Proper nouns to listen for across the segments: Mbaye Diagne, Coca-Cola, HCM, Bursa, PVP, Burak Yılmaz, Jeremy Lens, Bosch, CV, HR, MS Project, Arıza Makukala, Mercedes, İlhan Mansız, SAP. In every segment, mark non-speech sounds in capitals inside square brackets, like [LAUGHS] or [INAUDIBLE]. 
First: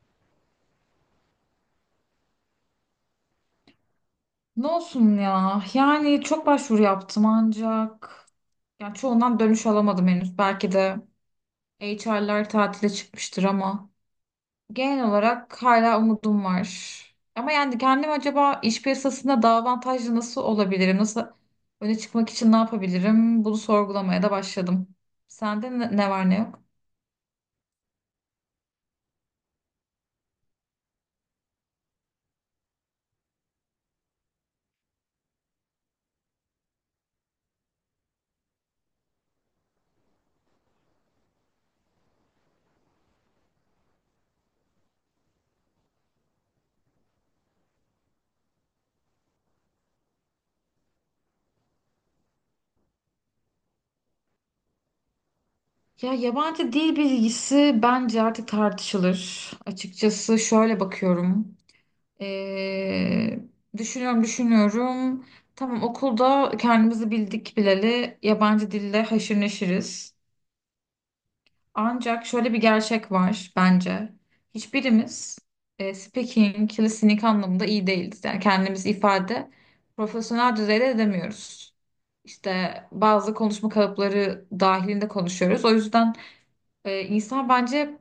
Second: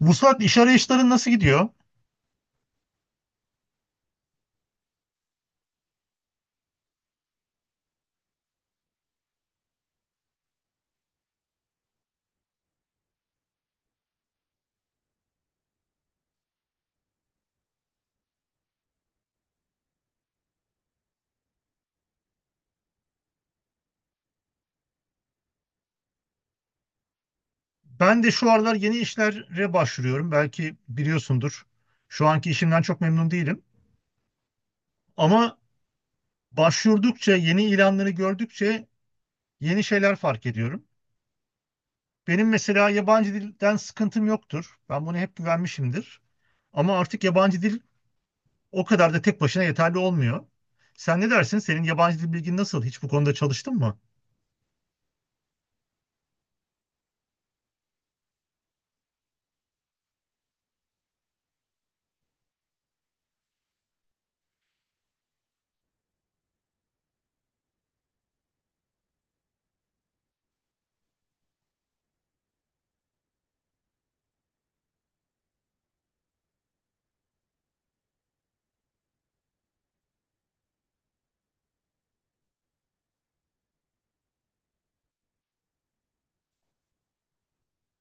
Vuslat, iş arayışların nasıl gidiyor? Ne olsun ya? Yani çok başvuru yaptım ancak yani çoğundan dönüş alamadım henüz. Belki de HR'lar tatile çıkmıştır ama genel olarak hala umudum var. Ama yani kendim acaba iş piyasasında daha avantajlı nasıl olabilirim? Nasıl öne çıkmak için ne yapabilirim? Bunu sorgulamaya da başladım. Sende ne var ne yok? Ben de şu aralar yeni işlere başvuruyorum. Belki biliyorsundur. Şu anki işimden çok memnun değilim. Ama başvurdukça, yeni ilanları gördükçe yeni şeyler fark ediyorum. Benim mesela yabancı dilden sıkıntım yoktur. Ben bunu hep güvenmişimdir. Ama artık yabancı dil o kadar da tek başına yeterli olmuyor. Sen ne dersin? Senin yabancı dil bilgin nasıl? Hiç bu konuda çalıştın mı? Ya yabancı dil bilgisi bence artık tartışılır. Açıkçası şöyle bakıyorum. Ee, Düşünüyorum düşünüyorum. Tamam, okulda kendimizi bildik bileli yabancı dille haşır neşiriz. Ancak şöyle bir gerçek var bence. Hiçbirimiz speaking, listening anlamında iyi değiliz. Yani kendimizi ifade profesyonel düzeyde edemiyoruz. İşte bazı konuşma kalıpları dahilinde konuşuyoruz. O yüzden insan bence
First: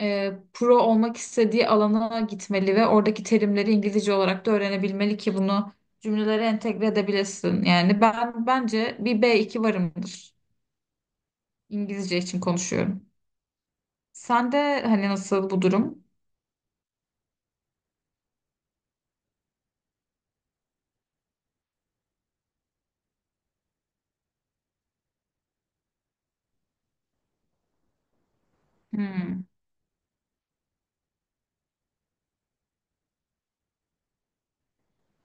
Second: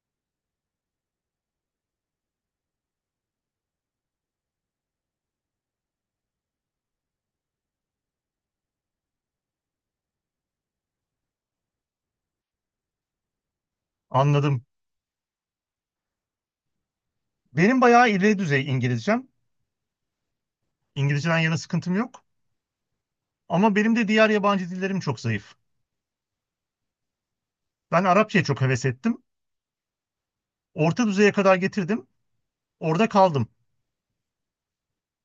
pro olmak istediği alana gitmeli ve oradaki terimleri İngilizce olarak da öğrenebilmeli ki bunu cümlelere entegre edebilesin. Yani ben bence bir b iki varımdır. İngilizce için konuşuyorum. Sen Anladım. de hani nasıl bu durum? Benim bayağı ileri düzey İngilizcem. İngilizceden yana sıkıntım yok. Ama benim de diğer yabancı dillerim çok zayıf. Ben Arapçaya çok heves ettim. Hmm. Orta düzeye kadar getirdim. Orada kaldım.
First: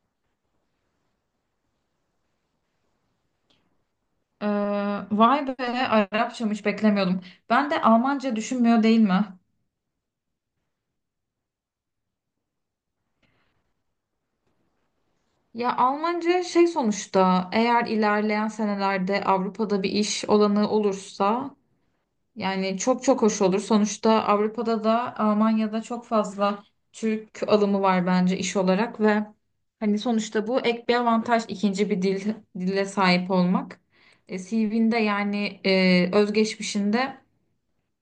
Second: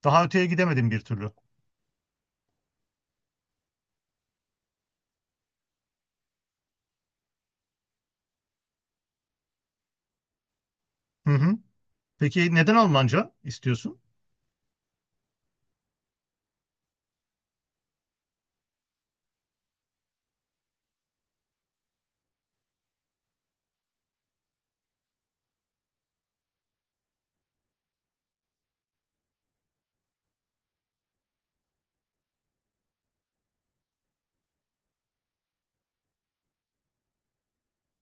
Daha öteye gidemedim bir türlü. Ee, Vay be, Arapçam hiç beklemiyordum. Ben de Almanca düşünmüyor değil mi? Hı hı. Peki neden Almanca istiyorsun? Ya Almanca şey, sonuçta eğer ilerleyen senelerde Avrupa'da bir iş olanı olursa. Yani çok çok hoş olur. Sonuçta Avrupa'da da Almanya'da çok fazla Türk alımı var bence iş olarak ve hani sonuçta bu ek bir avantaj, ikinci bir dille sahip olmak. CV'nde yani özgeçmişinde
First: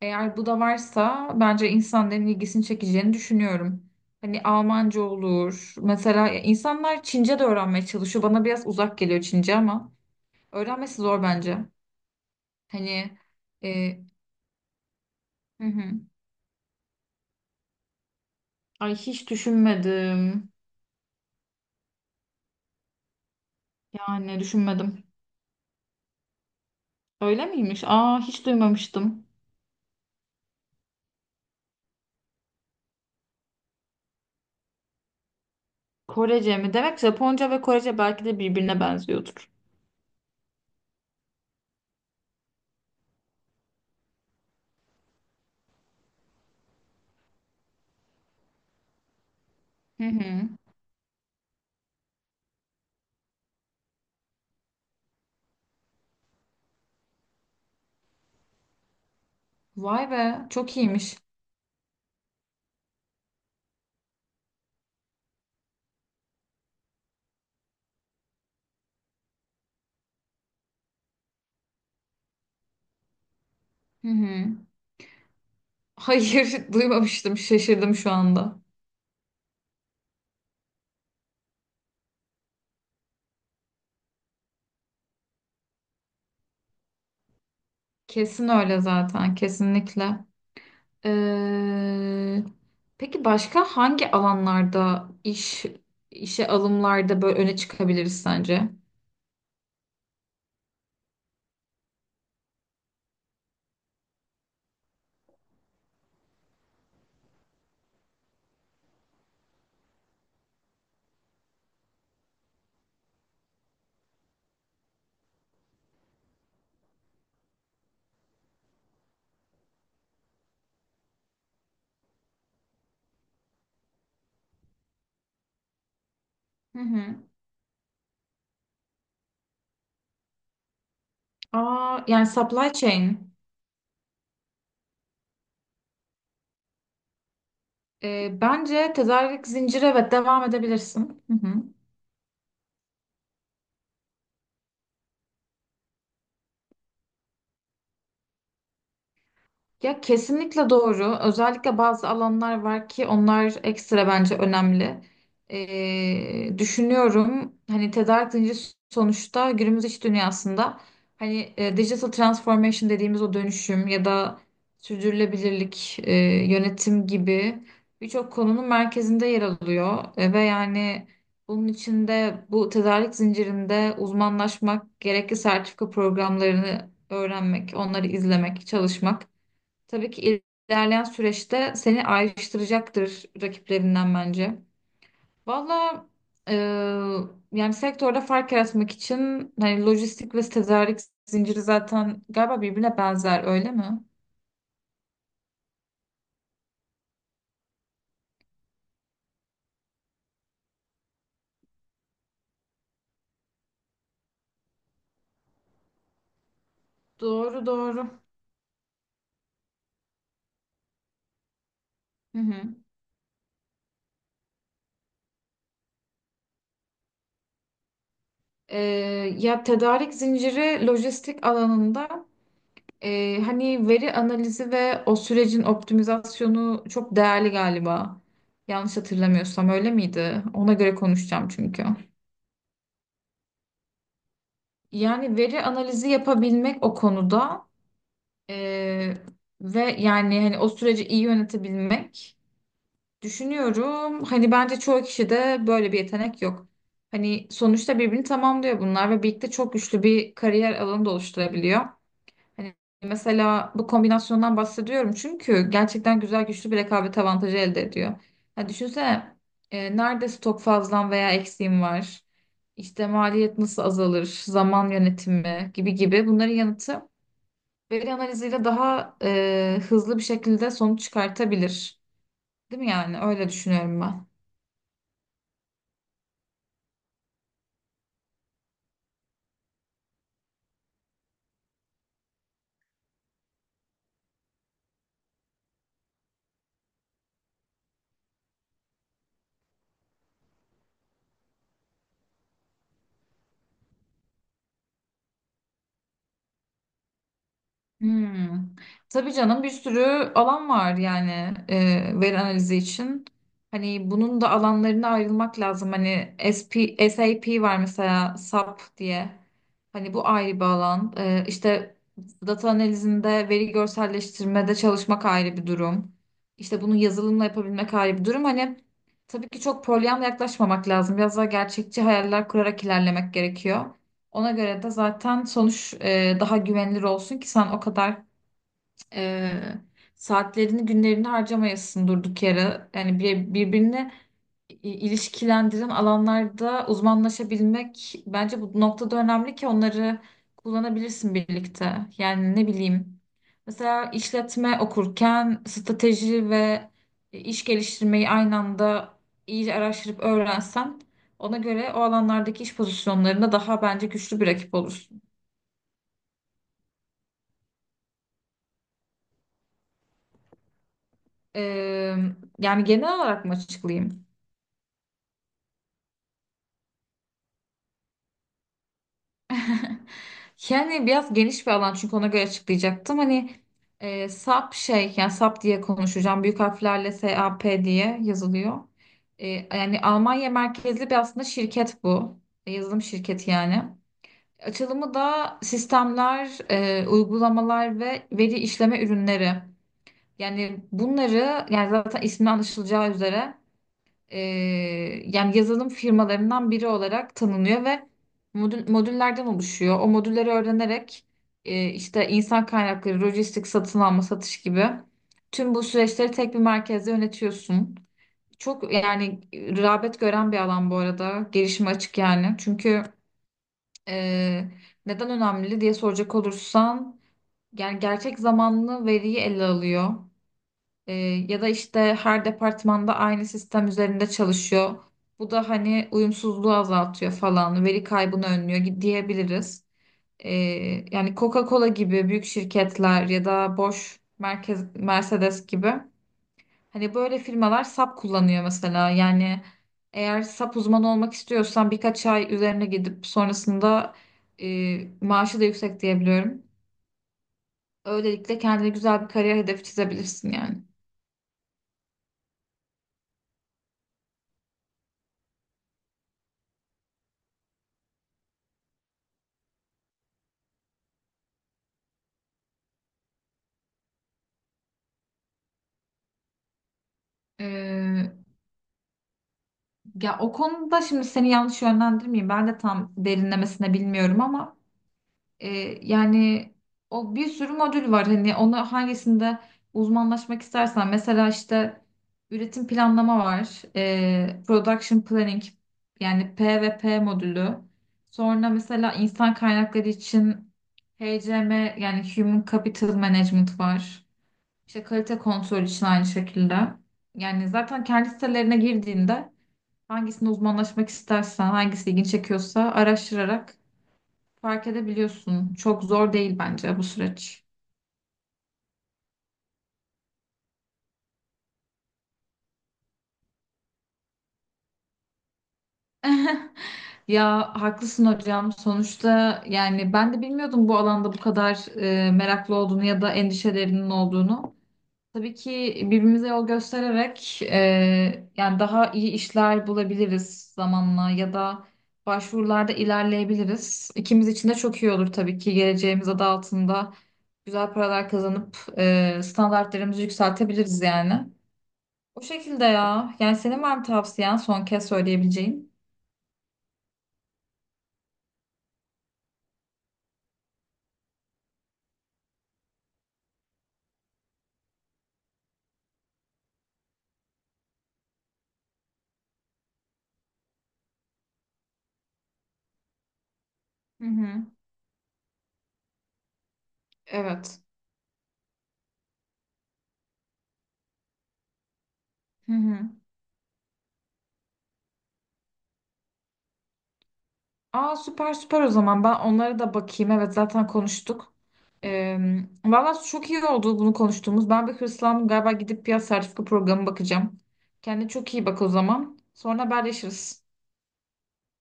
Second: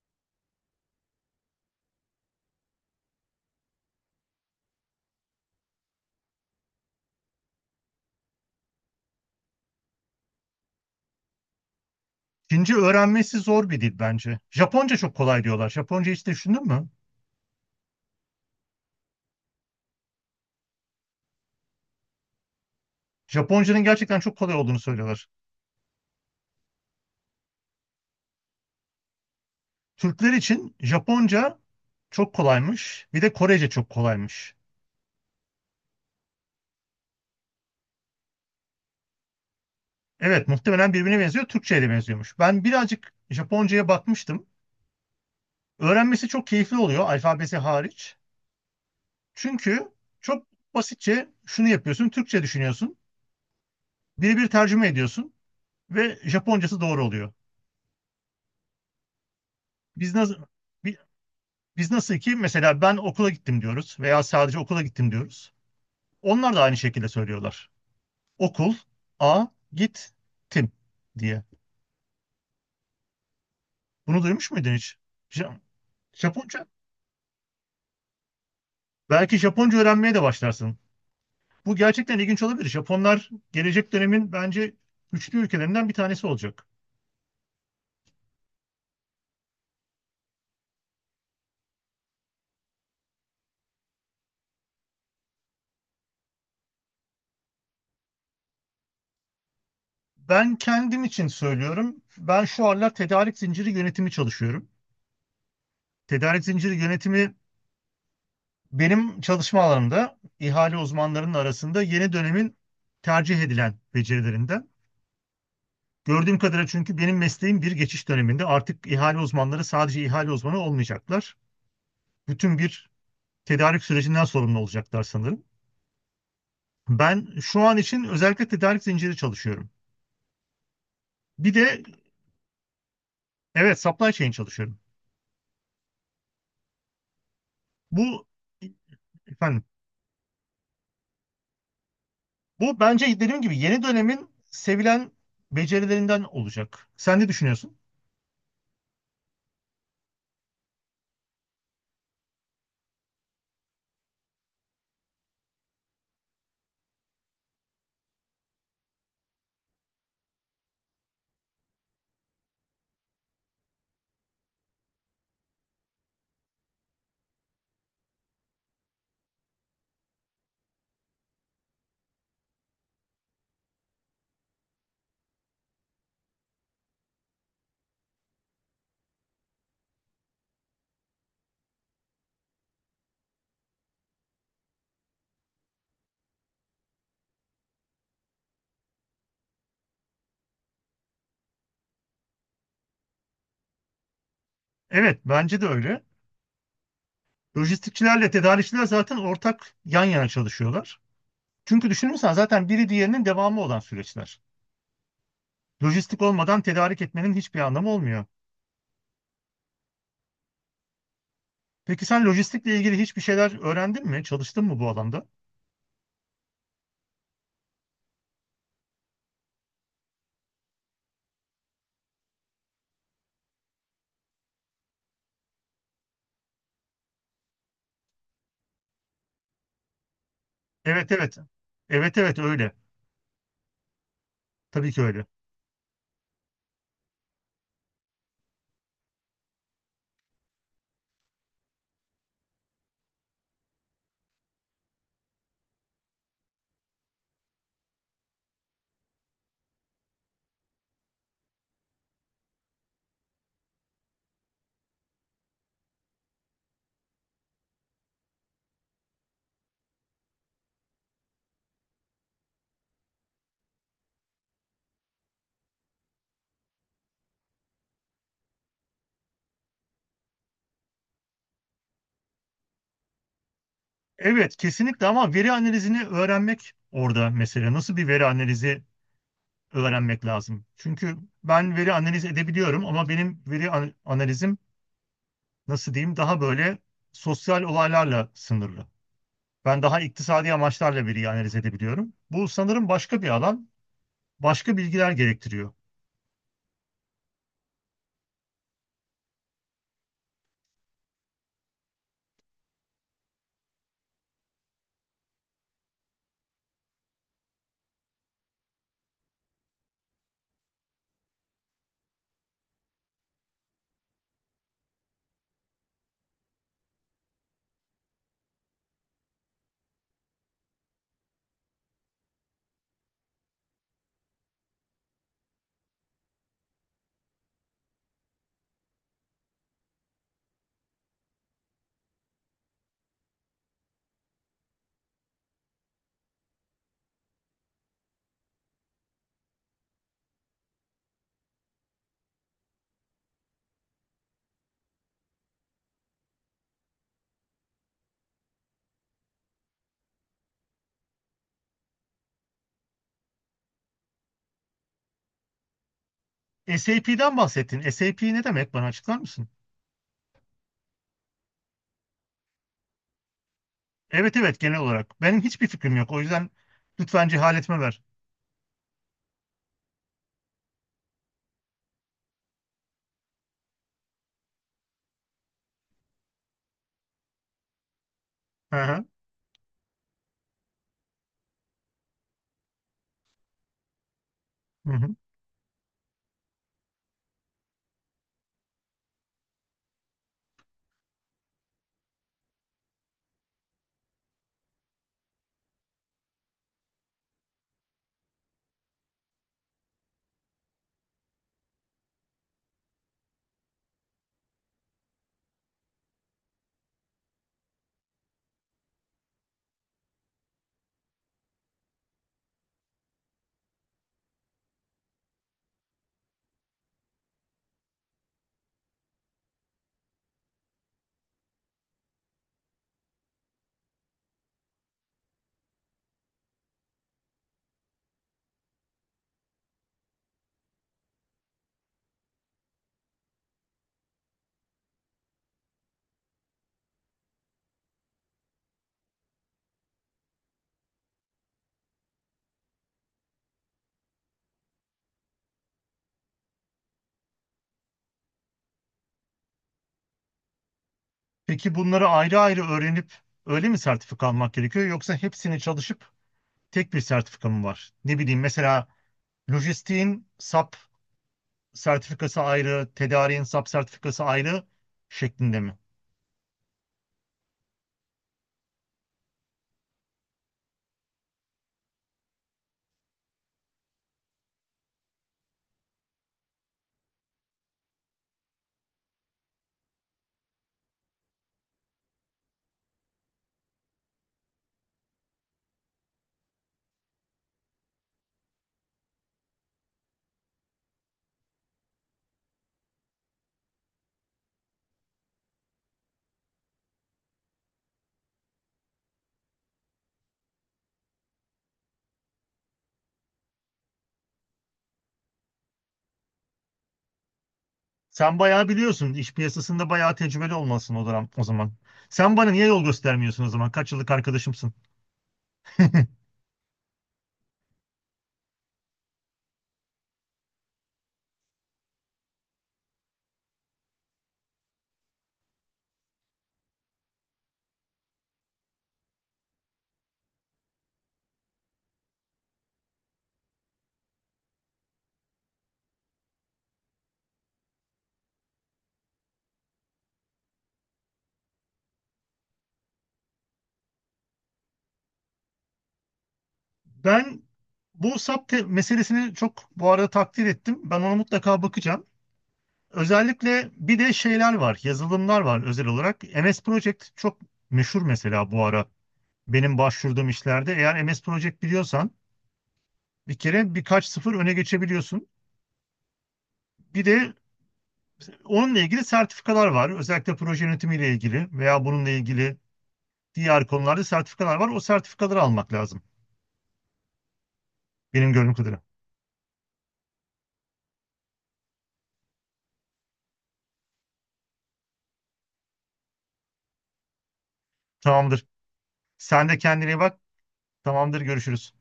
eğer bu da varsa bence insanların ilgisini çekeceğini düşünüyorum. Hani Almanca olur. Mesela insanlar Çince de öğrenmeye çalışıyor. Bana biraz uzak geliyor Çince ama öğrenmesi zor bence. Çince Hani öğrenmesi zor bir e, dil bence. Japonca çok kolay hı diyorlar. hı. Japonca hiç düşündün mü? Ay hiç düşünmedim. Japonca'nın gerçekten çok Yani kolay olduğunu düşünmedim. söylüyorlar. Öyle miymiş? Aa hiç duymamıştım. Türkler için Japonca çok kolaymış. Bir de Korece çok kolaymış. Korece mi? Demek Japonca ve Korece belki de birbirine benziyordur. Evet, muhtemelen birbirine benziyor. Türkçe'ye de benziyormuş. Ben birazcık Japonca'ya bakmıştım. Öğrenmesi çok keyifli oluyor, alfabesi hariç. Çünkü Hı hı. çok basitçe şunu yapıyorsun: Türkçe düşünüyorsun, birebir tercüme ediyorsun ve Japoncası doğru oluyor. Vay Biz nasıl be, çok iyiymiş. biz nasıl ki mesela ben okula gittim diyoruz veya sadece okula gittim diyoruz. Onlar da aynı şekilde söylüyorlar. Okul a git tim diye. Hı Bunu hı. duymuş muydun hiç? Ja- Japonca. Hayır, [LAUGHS] duymamıştım. Şaşırdım şu anda. Belki Japonca öğrenmeye de başlarsın. Bu gerçekten ilginç olabilir. Japonlar gelecek dönemin bence güçlü ülkelerinden bir tanesi olacak. Kesin öyle zaten, kesinlikle. Ee, peki başka hangi alanlarda işe alımlarda böyle öne çıkabiliriz sence? Ben kendim için söylüyorum. Ben şu aralar tedarik zinciri yönetimi çalışıyorum. Tedarik zinciri yönetimi benim çalışma alanımda ihale uzmanlarının arasında yeni dönemin tercih edilen becerilerinden. Gördüğüm kadarıyla, çünkü benim mesleğim bir geçiş döneminde, artık ihale uzmanları sadece ihale uzmanı olmayacaklar. Bütün bir tedarik sürecinden sorumlu olacaklar sanırım. Hı hı. Ben şu an için özellikle tedarik zinciri çalışıyorum. Bir de Aa, yani supply chain. evet, supply chain çalışıyorum. Bu Bence tedarik efendim, zinciri, evet, devam edebilirsin. Hı hı. bu bence dediğim gibi yeni dönemin sevilen becerilerinden olacak. Sen ne düşünüyorsun? Ya kesinlikle doğru. Özellikle bazı alanlar var ki onlar ekstra bence önemli. Düşünüyorum, hani tedarik zinciri sonuçta günümüz iş dünyasında, hani digital transformation dediğimiz o dönüşüm ya da sürdürülebilirlik, yönetim gibi birçok konunun merkezinde yer alıyor. Ve yani bunun içinde bu tedarik zincirinde uzmanlaşmak, gerekli sertifika programlarını öğrenmek, onları izlemek, çalışmak. Tabii ki ilerleyen süreçte seni ayrıştıracaktır rakiplerinden bence. Valla e, yani sektörde fark yaratmak için hani lojistik ve tedarik zinciri zaten galiba birbirine benzer, öyle mi? Evet, bence de öyle. Lojistikçilerle tedarikçiler zaten ortak yan yana çalışıyorlar. Çünkü düşünürsen zaten biri diğerinin devamı olan süreçler. Lojistik olmadan tedarik etmenin hiçbir Doğru anlamı doğru. olmuyor. Peki sen Hı hı. lojistikle ilgili hiçbir şeyler öğrendin mi? Çalıştın mı bu alanda? E, Ya tedarik zinciri lojistik alanında hani veri analizi ve o sürecin optimizasyonu çok değerli galiba. Yanlış hatırlamıyorsam öyle miydi? Ona göre Evet, evet. konuşacağım çünkü. Evet, evet öyle. Tabii ki öyle. Yani veri analizi yapabilmek o konuda, eee, ve yani hani o süreci iyi yönetebilmek düşünüyorum. Hani bence çoğu kişide böyle bir yetenek yok. Hani sonuçta birbirini tamamlıyor bunlar ve birlikte çok güçlü bir kariyer alanı da oluşturabiliyor. Hani mesela bu kombinasyondan bahsediyorum çünkü gerçekten güzel, güçlü bir rekabet avantajı elde ediyor. Ya düşünsene, nerede stok fazlan veya eksiğin var? İşte maliyet nasıl azalır? Zaman yönetimi gibi gibi, bunların yanıtı veri analiziyle daha hızlı bir şekilde sonuç çıkartabilir. Değil mi yani? Öyle düşünüyorum ben. Evet, kesinlikle, ama veri analizini öğrenmek orada mesela. Nasıl bir veri analizi öğrenmek lazım? Çünkü ben veri analiz edebiliyorum, ama benim veri analizim nasıl diyeyim, daha böyle sosyal olaylarla sınırlı. Ben daha iktisadi amaçlarla veriyi analiz edebiliyorum. Bu sanırım başka bir alan, başka bilgiler gerektiriyor. Hmm. Tabii canım, bir sürü alan var yani veri analizi için. Hani bunun da alanlarına ayrılmak lazım. Hani SAP var mesela, SAP diye. Hani bu ayrı bir alan. İşte data analizinde, veri görselleştirmede çalışmak ayrı bir durum. İşte bunu yazılımla yapabilmek ayrı bir durum. Hani tabii ki çok polyanla yaklaşmamak lazım. Biraz daha gerçekçi hayaller kurarak ilerlemek gerekiyor. Ona göre de zaten sonuç daha güvenilir olsun ki sen o kadar e, saatlerini, günlerini harcamayasın durduk yere. Yani birbirine ilişkilendiren alanlarda uzmanlaşabilmek bence bu noktada önemli ki onları kullanabilirsin birlikte. Yani ne bileyim, mesela işletme okurken strateji ve iş geliştirmeyi aynı anda iyice araştırıp öğrensen, ona göre o alanlardaki iş pozisyonlarında daha bence güçlü bir rakip olursun. SAP'den bahsettin. SAP ne demek? Bana açıklar mısın? Eee, Yani genel olarak mı açıklayayım? Evet evet, genel olarak. Benim hiçbir fikrim yok. O yüzden lütfen cehaletime ver. [LAUGHS] Yani biraz geniş bir alan, çünkü ona göre açıklayacaktım. Hani SAP şey, yani SAP diye konuşacağım. Büyük harflerle SAP diye Hı yazılıyor. hı. Yani Almanya merkezli bir aslında şirket bu. Yazılım şirketi yani. Hı Açılımı hı. da sistemler, uygulamalar ve veri işleme ürünleri. Yani bunları, yani zaten ismi anlaşılacağı üzere, e, yani yazılım firmalarından biri olarak tanınıyor ve modüllerden oluşuyor. O modülleri öğrenerek işte insan kaynakları, lojistik, satın alma, satış gibi tüm bu süreçleri tek bir merkezde yönetiyorsun. Çok yani rağbet gören bir alan bu arada. Gelişime açık yani. Çünkü e, neden önemli diye soracak olursan, yani gerçek zamanlı veriyi ele alıyor. Ee, Ya da işte her departmanda aynı sistem üzerinde çalışıyor. Bu da hani uyumsuzluğu azaltıyor falan, veri kaybını önlüyor diyebiliriz. Ee, Yani Coca-Cola gibi büyük şirketler ya da Bosch, Mercedes gibi, hani böyle firmalar SAP kullanıyor mesela. Yani eğer SAP uzmanı olmak istiyorsan birkaç ay üzerine gidip sonrasında, maaşı da yüksek diyebiliyorum. Öylelikle kendine güzel bir kariyer hedefi çizebilirsin yani. Peki bunları ayrı ayrı öğrenip öyle mi sertifika almak gerekiyor, yoksa hepsini çalışıp tek bir sertifika mı var? Ne bileyim, mesela Lojistiğin SAP sertifikası ayrı, tedariğin SAP sertifikası ayrı şeklinde mi? Ee, Ya o konuda şimdi seni yanlış yönlendirmeyeyim. Ben de tam derinlemesine bilmiyorum ama E, yani o, bir sürü modül var hani, ona hangisinde uzmanlaşmak istersen. Mesela işte üretim planlama var, production planning yani, PVP modülü. Sonra mesela insan kaynakları için HCM yani Human Capital Management var, işte kalite kontrol için aynı şekilde. Yani zaten kendi sitelerine girdiğinde hangisine uzmanlaşmak istersen, hangisi ilgini çekiyorsa araştırarak fark edebiliyorsun. Çok zor değil bence bu süreç. Sen bayağı biliyorsun. İş piyasasında bayağı tecrübeli olmalısın o zaman. O zaman sen bana niye yol göstermiyorsun o zaman? Kaç yıllık arkadaşımsın? [LAUGHS] Ya haklısın hocam. Sonuçta yani ben de bilmiyordum bu alanda bu kadar meraklı olduğunu ya da endişelerinin olduğunu. Tabii ki birbirimize yol göstererek, yani daha iyi işler bulabiliriz zamanla ya da başvurularda ilerleyebiliriz. İkimiz için de çok iyi olur tabii ki, geleceğimiz adı altında güzel paralar kazanıp standartlarımızı yükseltebiliriz yani. O şekilde ya. Yani senin var mı tavsiyen son kez söyleyebileceğin? Ben bu SAP meselesini çok bu arada takdir ettim. Ben ona mutlaka bakacağım. Özellikle bir de şeyler var, yazılımlar var özel olarak. MS Project çok meşhur mesela bu ara. Benim başvurduğum işlerde eğer MS Project biliyorsan bir kere birkaç Hı sıfır öne hı. geçebiliyorsun. Bir de Evet. onunla ilgili sertifikalar var. Özellikle proje yönetimiyle ilgili veya bununla ilgili Hı hı. diğer konularda sertifikalar var. O sertifikaları almak lazım. Aa, Benim gördüğüm süper kadarıyla. süper o zaman. Ben onlara da bakayım. Evet, zaten konuştuk. Ee, Valla çok iyi oldu bunu konuştuğumuz. Ben bir hırslandım galiba, gidip bir sertifika programı bakacağım. Kendine Tamamdır. çok iyi bak o zaman. Sen de Sonra kendine iyi bak. haberleşiriz. Tamamdır. Görüşürüz.